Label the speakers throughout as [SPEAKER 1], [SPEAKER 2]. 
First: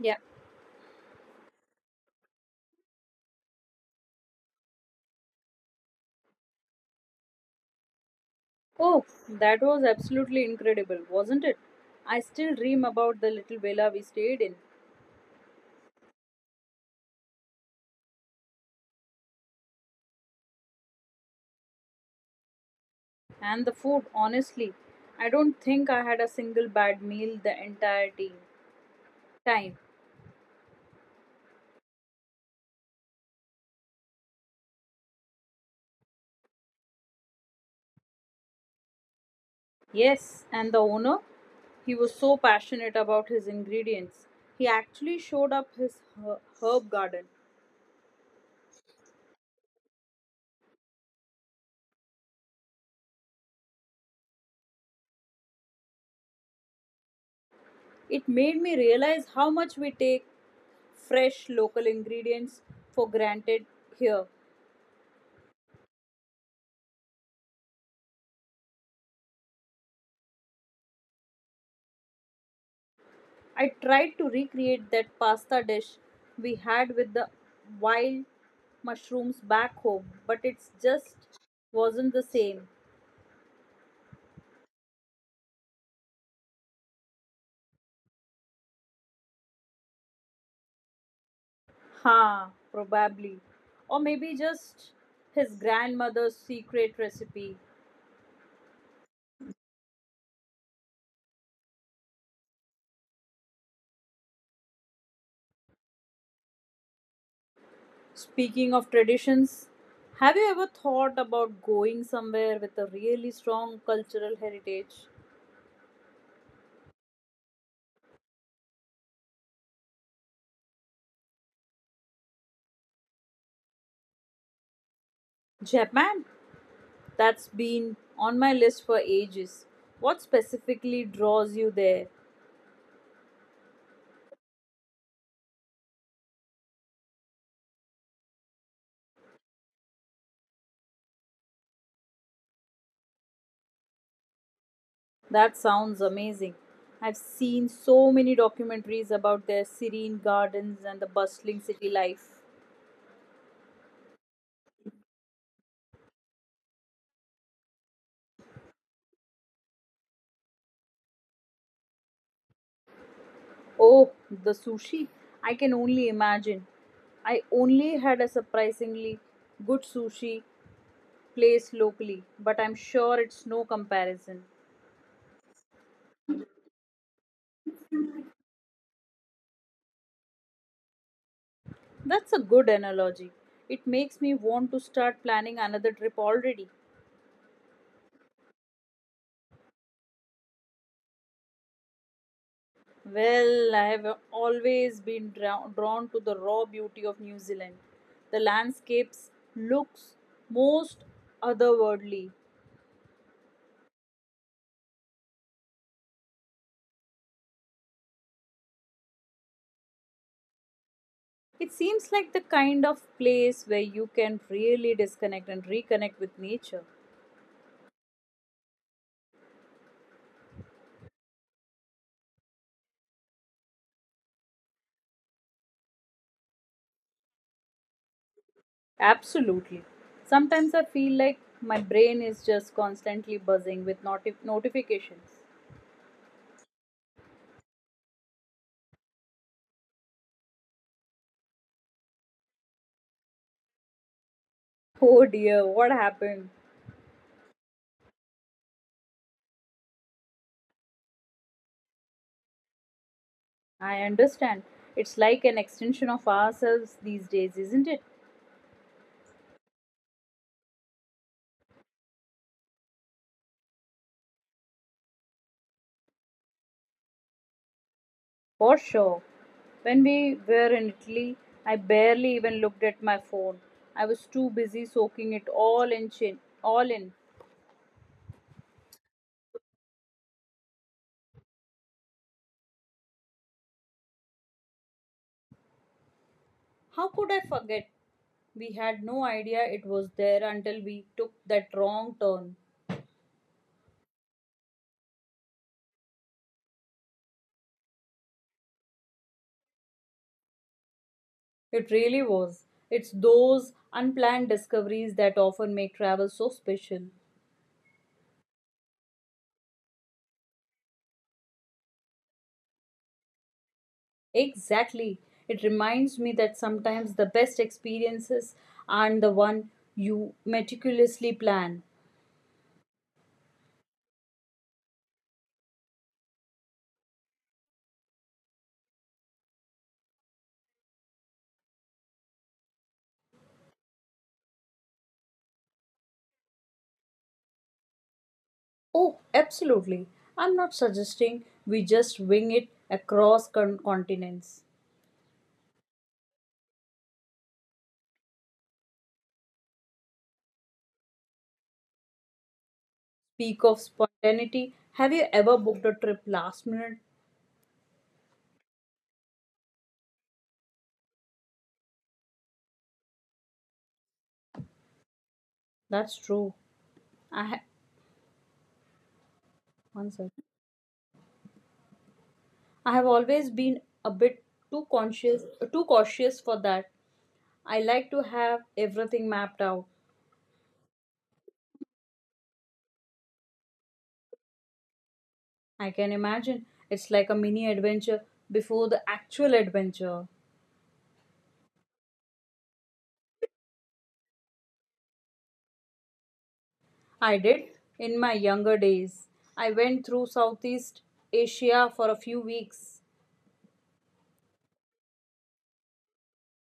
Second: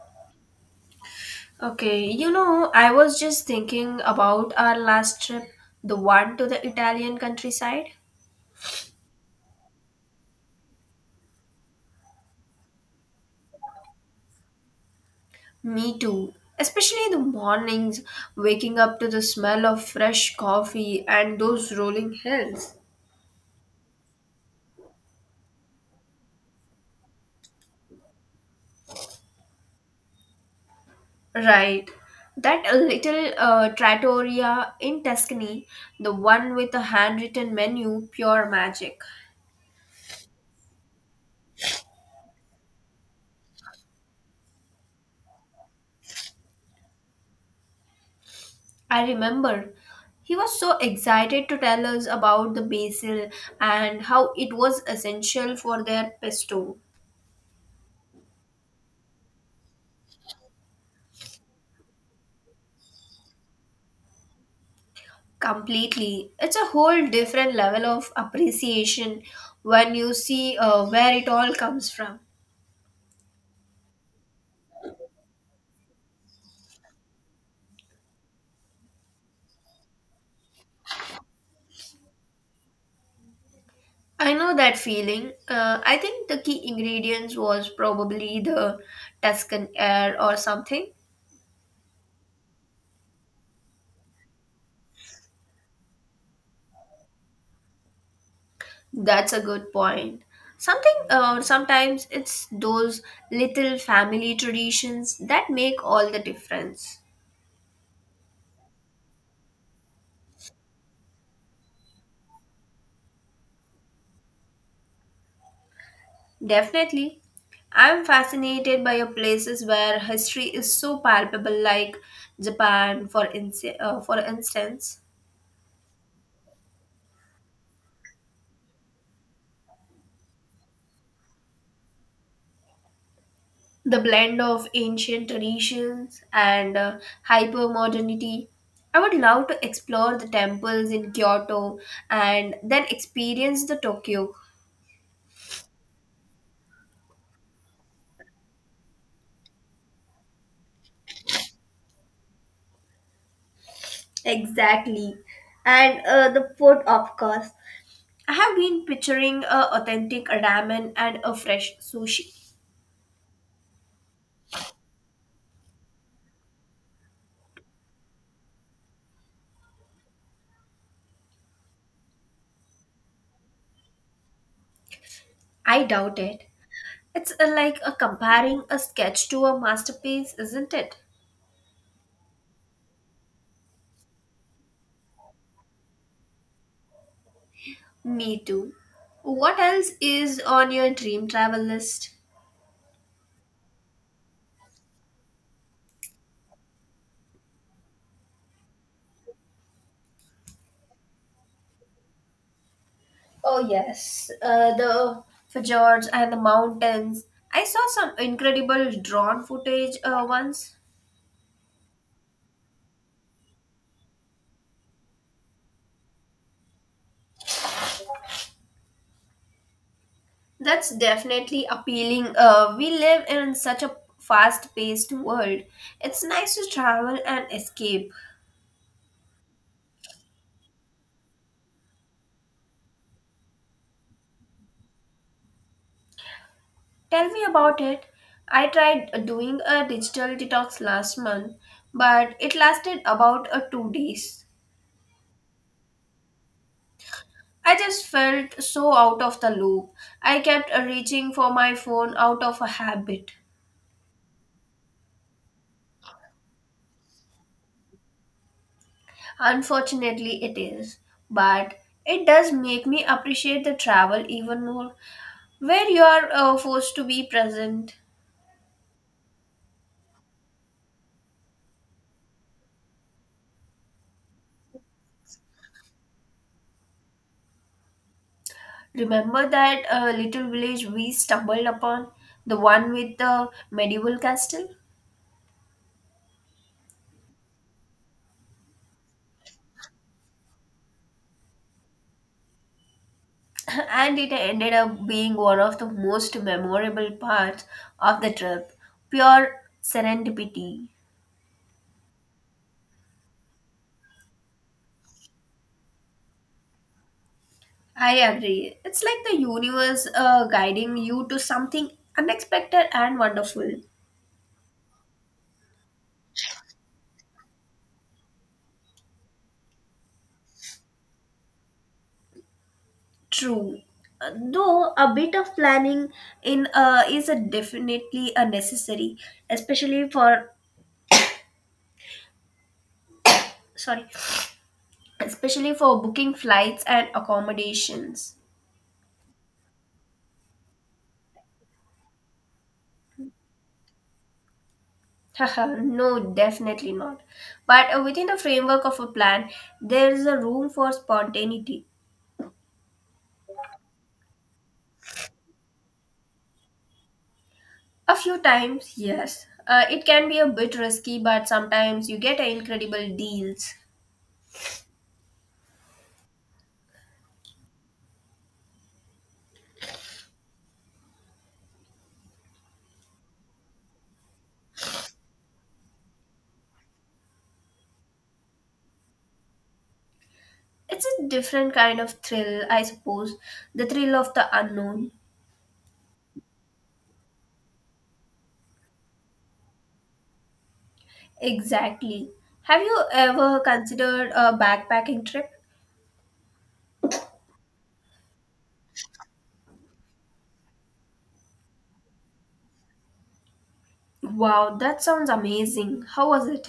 [SPEAKER 1] Yeah.
[SPEAKER 2] Okay, you know, I was just thinking about our last trip, the one to the Italian countryside.
[SPEAKER 1] Oh, that was absolutely incredible, wasn't it? I still dream about the little villa we stayed in
[SPEAKER 2] Me too. Especially the mornings, waking up to the smell of fresh coffee and those rolling hills.
[SPEAKER 1] and the food, honestly. I don't think I had a single bad meal the entire time.
[SPEAKER 2] Right. That a little trattoria in Tuscany, the one with the handwritten menu, pure magic.
[SPEAKER 1] Yes, and the owner? He was so passionate about his ingredients. He actually showed up his herb garden.
[SPEAKER 2] I remember he was so excited to tell us about the basil and how it was essential for their pesto.
[SPEAKER 1] It made me realize how much we take fresh local ingredients for granted here.
[SPEAKER 2] Completely. It's a whole different level of appreciation when you see where it all comes from.
[SPEAKER 1] I tried to recreate that pasta dish we had with the wild mushrooms back home, but it just wasn't the same.
[SPEAKER 2] I know that feeling. I think the key ingredients was probably the Tuscan air or something.
[SPEAKER 1] Ha, probably. Or maybe just his grandmother's secret recipe.
[SPEAKER 2] That's a good point. Something Sometimes it's those little family traditions that make all the difference.
[SPEAKER 1] Speaking of traditions, have you ever thought about going somewhere with a really strong cultural heritage?
[SPEAKER 2] Definitely. I'm fascinated by your places where history is so palpable like Japan for instance.
[SPEAKER 1] Japan, that's been on my list for ages. What specifically draws you there?
[SPEAKER 2] The blend of ancient traditions and hyper modernity. I would love to explore the temples in Kyoto and then experience the Tokyo.
[SPEAKER 1] That sounds amazing. I've seen so many documentaries about their serene gardens and the bustling city life.
[SPEAKER 2] Exactly. And the food, of course. I have been picturing a authentic ramen and a fresh sushi.
[SPEAKER 1] Oh, the sushi. I can only imagine. I only had a surprisingly good sushi place locally, but I'm sure it's no comparison.
[SPEAKER 2] I doubt it. It's like a comparing a sketch to a masterpiece, isn't it?
[SPEAKER 1] That's a good analogy. It makes me want to start planning another trip already.
[SPEAKER 2] Me too. What else is on your dream travel list?
[SPEAKER 1] Well, I have always been drawn to the raw beauty of New Zealand. The landscapes looks most otherworldly.
[SPEAKER 2] Oh yes, the fjords and the mountains. I saw some incredible drone footage once.
[SPEAKER 1] It seems like the kind of place where you can really disconnect and reconnect with nature.
[SPEAKER 2] That's definitely appealing. We live in such a fast paced world. It's nice to travel and escape.
[SPEAKER 1] Absolutely. Sometimes I feel like my brain is just constantly buzzing with notifications.
[SPEAKER 2] Tell me about it. I tried doing a digital detox last month, but it lasted about 2 days.
[SPEAKER 1] Oh dear, what happened?
[SPEAKER 2] I just felt so out of the loop. I kept reaching for my phone out of a habit.
[SPEAKER 1] I understand. It's like an extension of ourselves these days, isn't it?
[SPEAKER 2] Unfortunately, it is, but it does make me appreciate the travel even more, where you are forced to be present.
[SPEAKER 1] For sure. When we were in Italy, I barely even looked at my phone. I was too busy soaking it all all in.
[SPEAKER 2] Remember that little village we stumbled upon? The one with the medieval castle?
[SPEAKER 1] How could I forget? We had no idea it was there until we took that wrong turn.
[SPEAKER 2] And it ended up being one of the most memorable parts of the trip. Pure serendipity.
[SPEAKER 1] It really was. It's those unplanned discoveries that often make travel so special.
[SPEAKER 2] I agree. It's like the universe guiding you to something unexpected and wonderful.
[SPEAKER 1] Exactly. It reminds me that sometimes the best experiences aren't the one you meticulously plan.
[SPEAKER 2] True. Though a bit of planning in is a definitely a necessary, especially for sorry especially for booking flights and accommodations.
[SPEAKER 1] Oh, absolutely. I'm not suggesting we just wing it across continents.
[SPEAKER 2] Haha, no, definitely not. But within the framework of a plan, there is a room for spontaneity.
[SPEAKER 1] Speak of spontaneity. Have you ever booked a trip last minute?
[SPEAKER 2] A few times, yes, it can be a bit risky, but sometimes you get incredible deals.
[SPEAKER 1] That's true. I ha- one second. I have always been a bit too conscious, too cautious for that. I like to have everything mapped out.
[SPEAKER 2] It's a different kind of thrill, I suppose, the thrill of the unknown.
[SPEAKER 1] I can imagine it's like a mini adventure before the actual adventure.
[SPEAKER 2] Exactly. Have you ever considered a backpacking trip?
[SPEAKER 1] I did in my younger days. I went through Southeast Asia for a few weeks.
[SPEAKER 2] Wow, that sounds amazing. How was it?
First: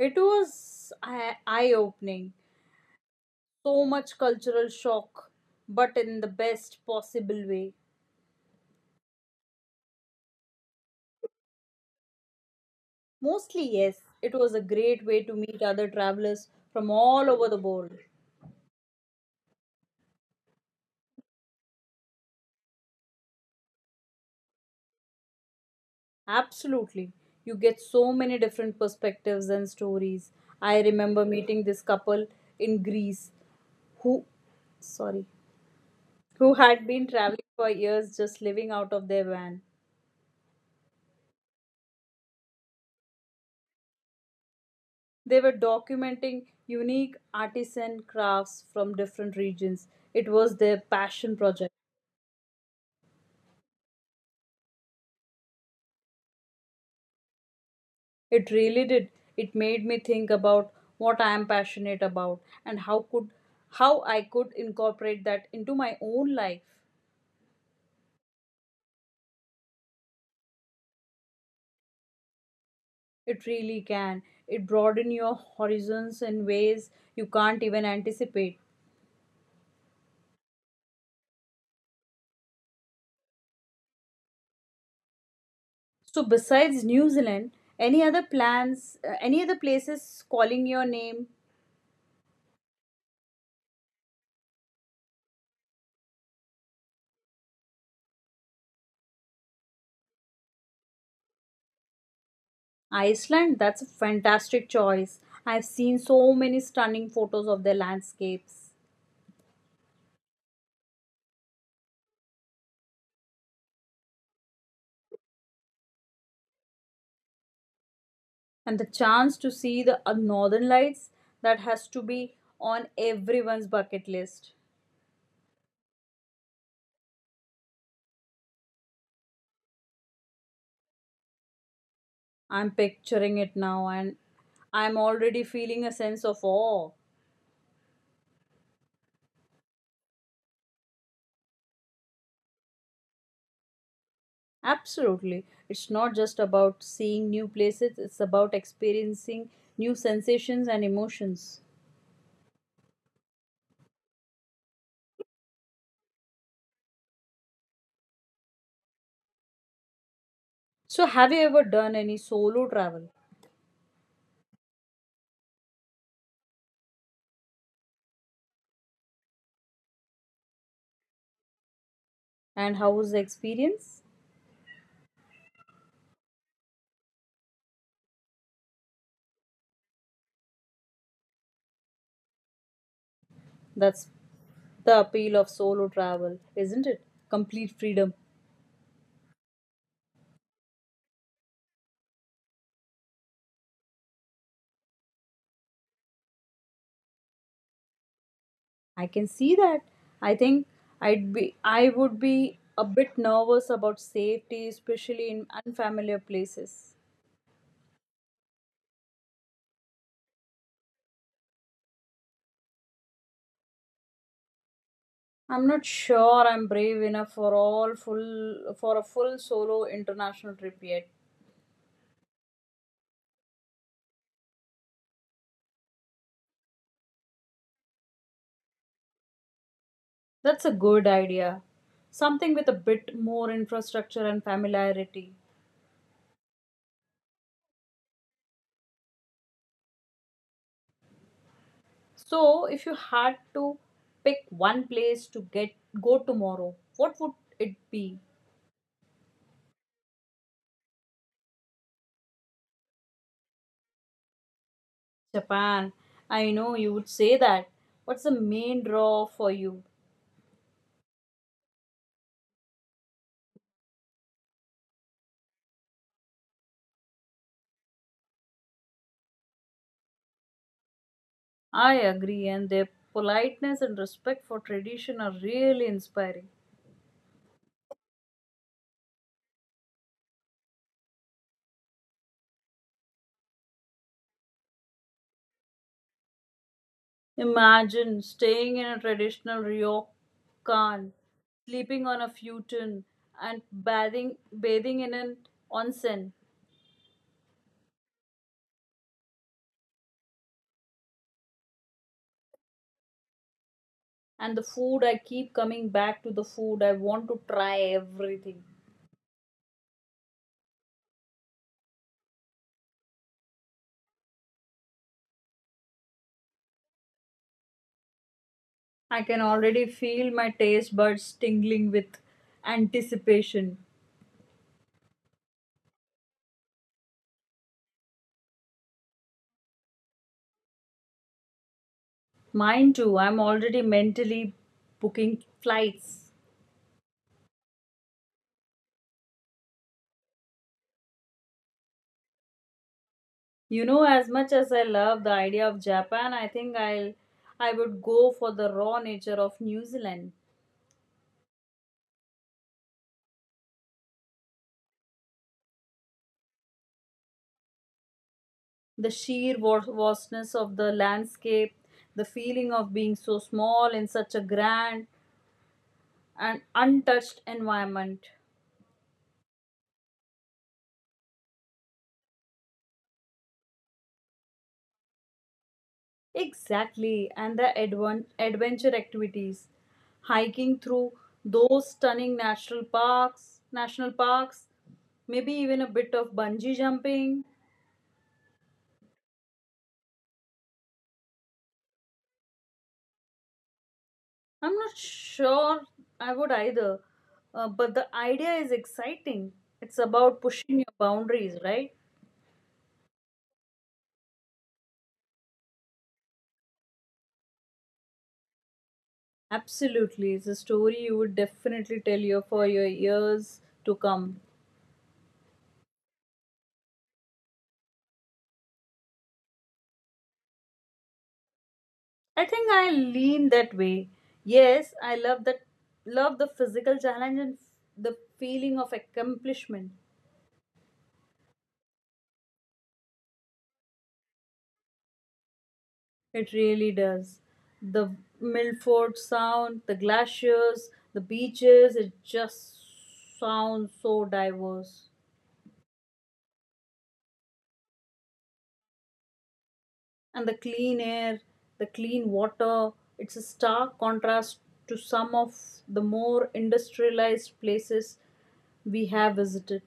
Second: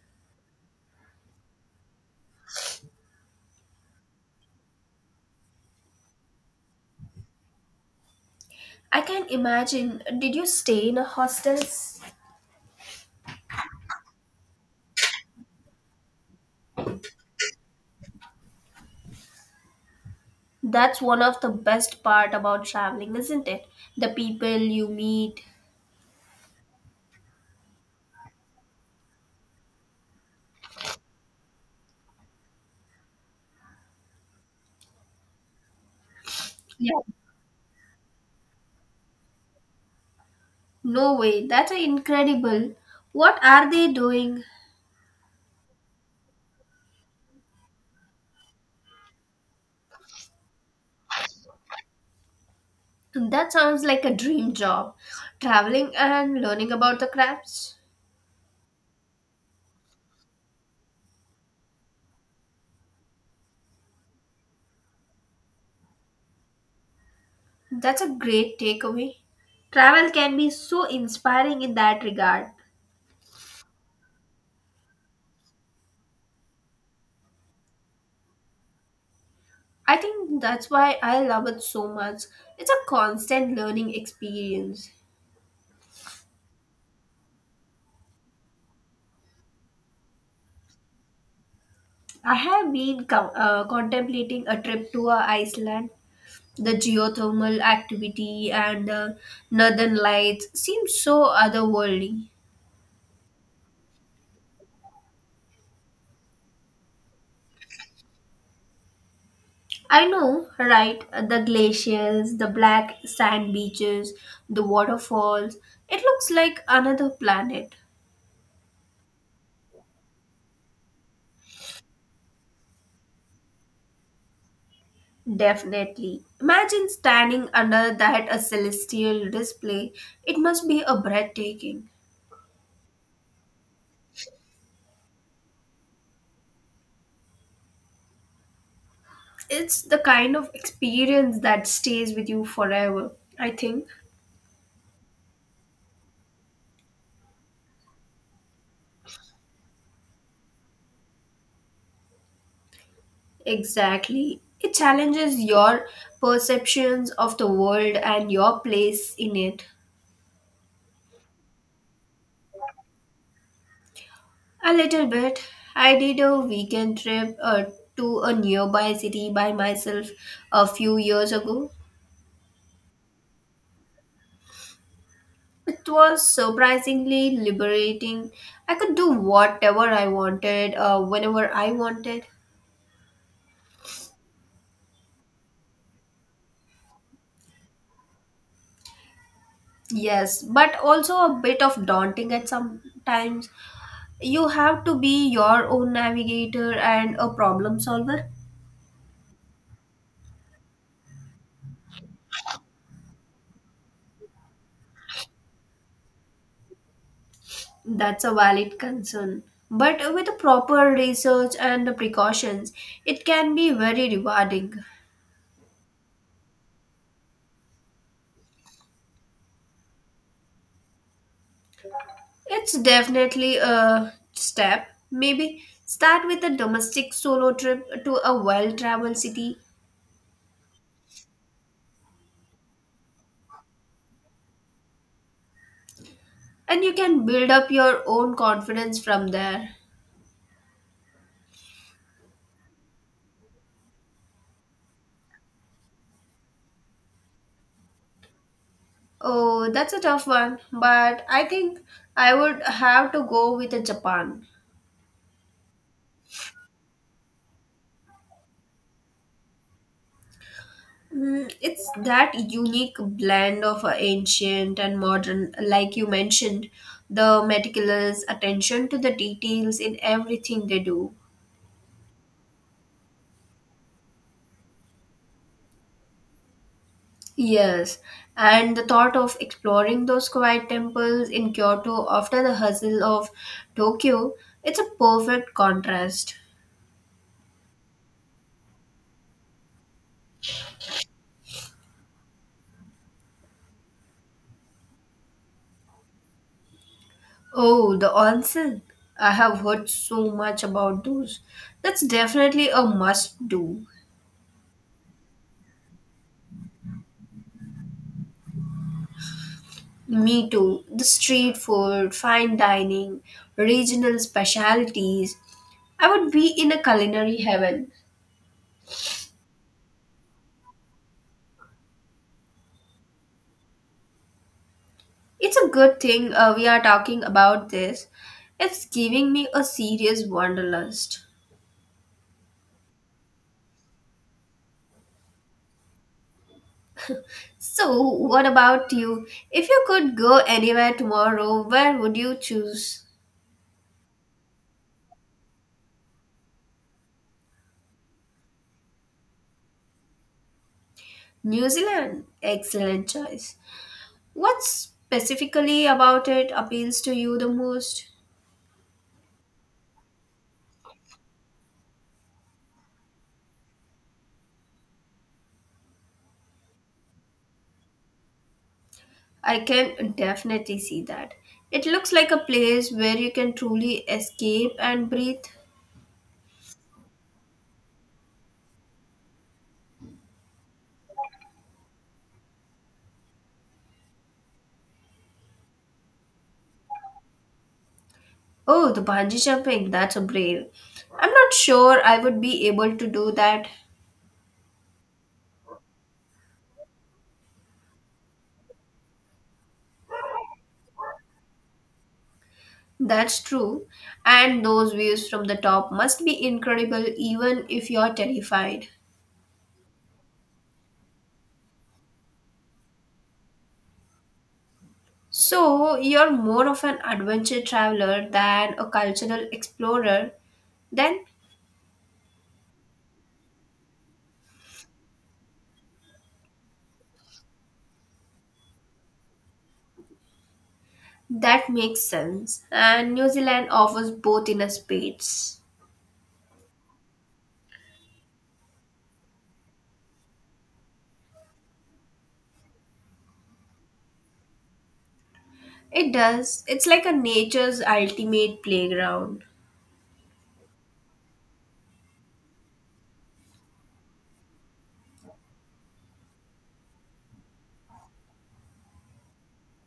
[SPEAKER 1] It was eye opening. So much cultural shock, but in the best possible way.
[SPEAKER 2] I can imagine. Did you stay in a hostel?
[SPEAKER 1] Mostly, yes, it was a great way to meet other travelers from all over the world.
[SPEAKER 2] That's one of the best part about traveling, isn't it? The people you meet.
[SPEAKER 1] Absolutely. You get so many different perspectives and stories. I remember meeting this couple in Greece who, sorry, who had
[SPEAKER 2] Yeah.
[SPEAKER 1] been traveling for years just living out of their van.
[SPEAKER 2] No way. That's incredible. What are they doing?
[SPEAKER 1] They were documenting unique artisan crafts from different regions. It was their passion project.
[SPEAKER 2] That sounds like a dream job. Traveling and learning about the crafts.
[SPEAKER 1] It really did. It made me think about what I am passionate about and how I could incorporate that into my own life.
[SPEAKER 2] That's a great takeaway. Travel can be so inspiring in that regard.
[SPEAKER 1] It really can. It broaden your horizons in ways you can't even anticipate.
[SPEAKER 2] I think that's why I love it so much. It's a constant learning experience.
[SPEAKER 1] So besides New Zealand, any other plans, any other places calling your name?
[SPEAKER 2] I have been contemplating a trip to Iceland. The geothermal activity and the northern lights seem so otherworldly.
[SPEAKER 1] Iceland, that's a fantastic choice. I've seen so many stunning photos of their landscapes.
[SPEAKER 2] I know, right? The glaciers, the black sand beaches, the waterfalls. It looks like another planet.
[SPEAKER 1] And the chance to see the northern lights, that has to be on everyone's bucket list.
[SPEAKER 2] Definitely. Imagine standing under that a celestial display. It must be a breathtaking.
[SPEAKER 1] I'm picturing it now and I'm already feeling a sense of awe.
[SPEAKER 2] It's the kind of experience that stays with you forever, I think.
[SPEAKER 1] Absolutely. It's not just about seeing new places, it's about experiencing new sensations and emotions.
[SPEAKER 2] Exactly. It challenges your perceptions of the world and your place in it.
[SPEAKER 1] So, have you ever done any solo travel?
[SPEAKER 2] A little bit. I did a weekend trip to a nearby city by myself a few years ago.
[SPEAKER 1] And how was the experience?
[SPEAKER 2] It was surprisingly liberating. I could do whatever I wanted, whenever I wanted.
[SPEAKER 1] That's the appeal of solo travel, isn't it? Complete freedom.
[SPEAKER 2] Yes, but also a bit of daunting at some times. You have to be your own navigator and a problem solver.
[SPEAKER 1] I can see that. I think I would be a bit nervous about safety, especially in unfamiliar places.
[SPEAKER 2] That's a valid concern. But with proper research and precautions, it can be very rewarding.
[SPEAKER 1] I'm not sure I'm brave enough for all full for a full solo international trip yet.
[SPEAKER 2] It's definitely a step. Maybe start with a domestic solo trip to a well traveled city
[SPEAKER 1] That's a good idea. Something with a bit more infrastructure and familiarity.
[SPEAKER 2] and you can build up your own confidence from there.
[SPEAKER 1] So, if you had to pick one place to get go tomorrow, what would it be?
[SPEAKER 2] Oh, that's a tough one, but I think I would have to go with a Japan.
[SPEAKER 1] Japan. I know you would say that. What's the main draw for you?
[SPEAKER 2] Mm, it's that unique blend of ancient and modern, like you mentioned, the meticulous attention to the details in everything they do.
[SPEAKER 1] I agree, and their politeness and respect for tradition are really inspiring.
[SPEAKER 2] Yes, and the thought of exploring those quiet temples in Kyoto after the hustle of Tokyo, it's a perfect contrast.
[SPEAKER 1] Imagine staying in a traditional ryokan, sleeping on a futon, and bathing in an onsen.
[SPEAKER 2] Oh, the onsen. I have heard so much about those. That's definitely a must do.
[SPEAKER 1] And the food, I keep coming back to the food. I want to try everything.
[SPEAKER 2] Me too. The street food, fine dining, regional specialties. I would be in a culinary heaven.
[SPEAKER 1] I can already feel my taste buds tingling with anticipation.
[SPEAKER 2] It's a good thing we are talking about this. It's giving me a serious wanderlust.
[SPEAKER 1] Mine too. I'm already mentally booking flights.
[SPEAKER 2] So, what about you? If you could go anywhere tomorrow, where would you choose?
[SPEAKER 1] You know, as much as I love the idea of Japan, I think I'll I would go for the raw nature of New Zealand.
[SPEAKER 2] New Zealand. Excellent choice. What specifically about it appeals to you the most?
[SPEAKER 1] The sheer vastness of the landscape, the feeling of being so small in such a grand and untouched environment.
[SPEAKER 2] I can definitely see that. It looks like a place where you can truly escape and breathe.
[SPEAKER 1] Exactly, and the adventure activities, hiking through those national parks, maybe even a bit of bungee jumping.
[SPEAKER 2] Oh, the bungee jumping, that's a brave. I'm not sure I would be able to do that.
[SPEAKER 1] I'm not sure I would either, but the idea is exciting. It's about pushing your boundaries, right?
[SPEAKER 2] That's true. And those views from the top must be incredible even if you're terrified.
[SPEAKER 1] Absolutely, it's a story you would definitely tell you for your years to come.
[SPEAKER 2] So, you're more of an adventure traveler than a cultural explorer. Then
[SPEAKER 1] I think I lean that way. Yes, I love that love the physical challenge and the feeling of accomplishment.
[SPEAKER 2] that makes sense. And New Zealand offers both in a space.
[SPEAKER 1] It really does. The Milford Sound, the glaciers, the beaches, it just sounds so diverse.
[SPEAKER 2] It does. It's like a nature's ultimate playground.
[SPEAKER 1] And the clean air, the clean water, it's a stark contrast to some of the more industrialized places we have visited.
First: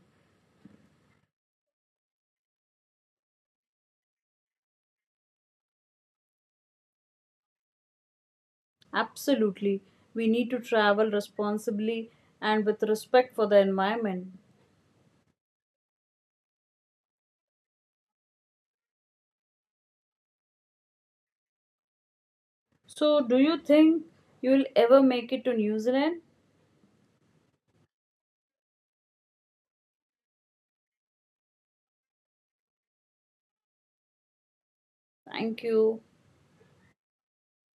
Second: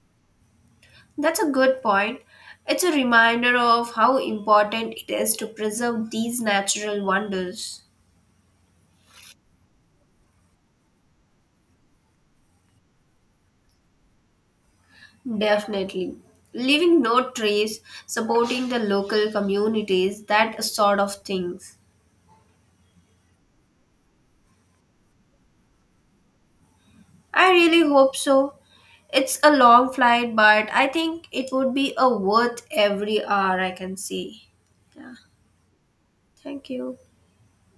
[SPEAKER 2] That's a good point. It's a reminder of how important it is to preserve these natural wonders.
[SPEAKER 1] Absolutely. We need to travel responsibly and with respect for the environment.
[SPEAKER 2] Definitely. Leaving no trace, supporting the local communities, that sort of things.
[SPEAKER 1] So, do you think you will ever make it to New Zealand?
[SPEAKER 2] I really hope so. It's a long flight, but I think it would be a worth every hour I can see. Yeah.
[SPEAKER 1] Thank you.
[SPEAKER 2] Thank you.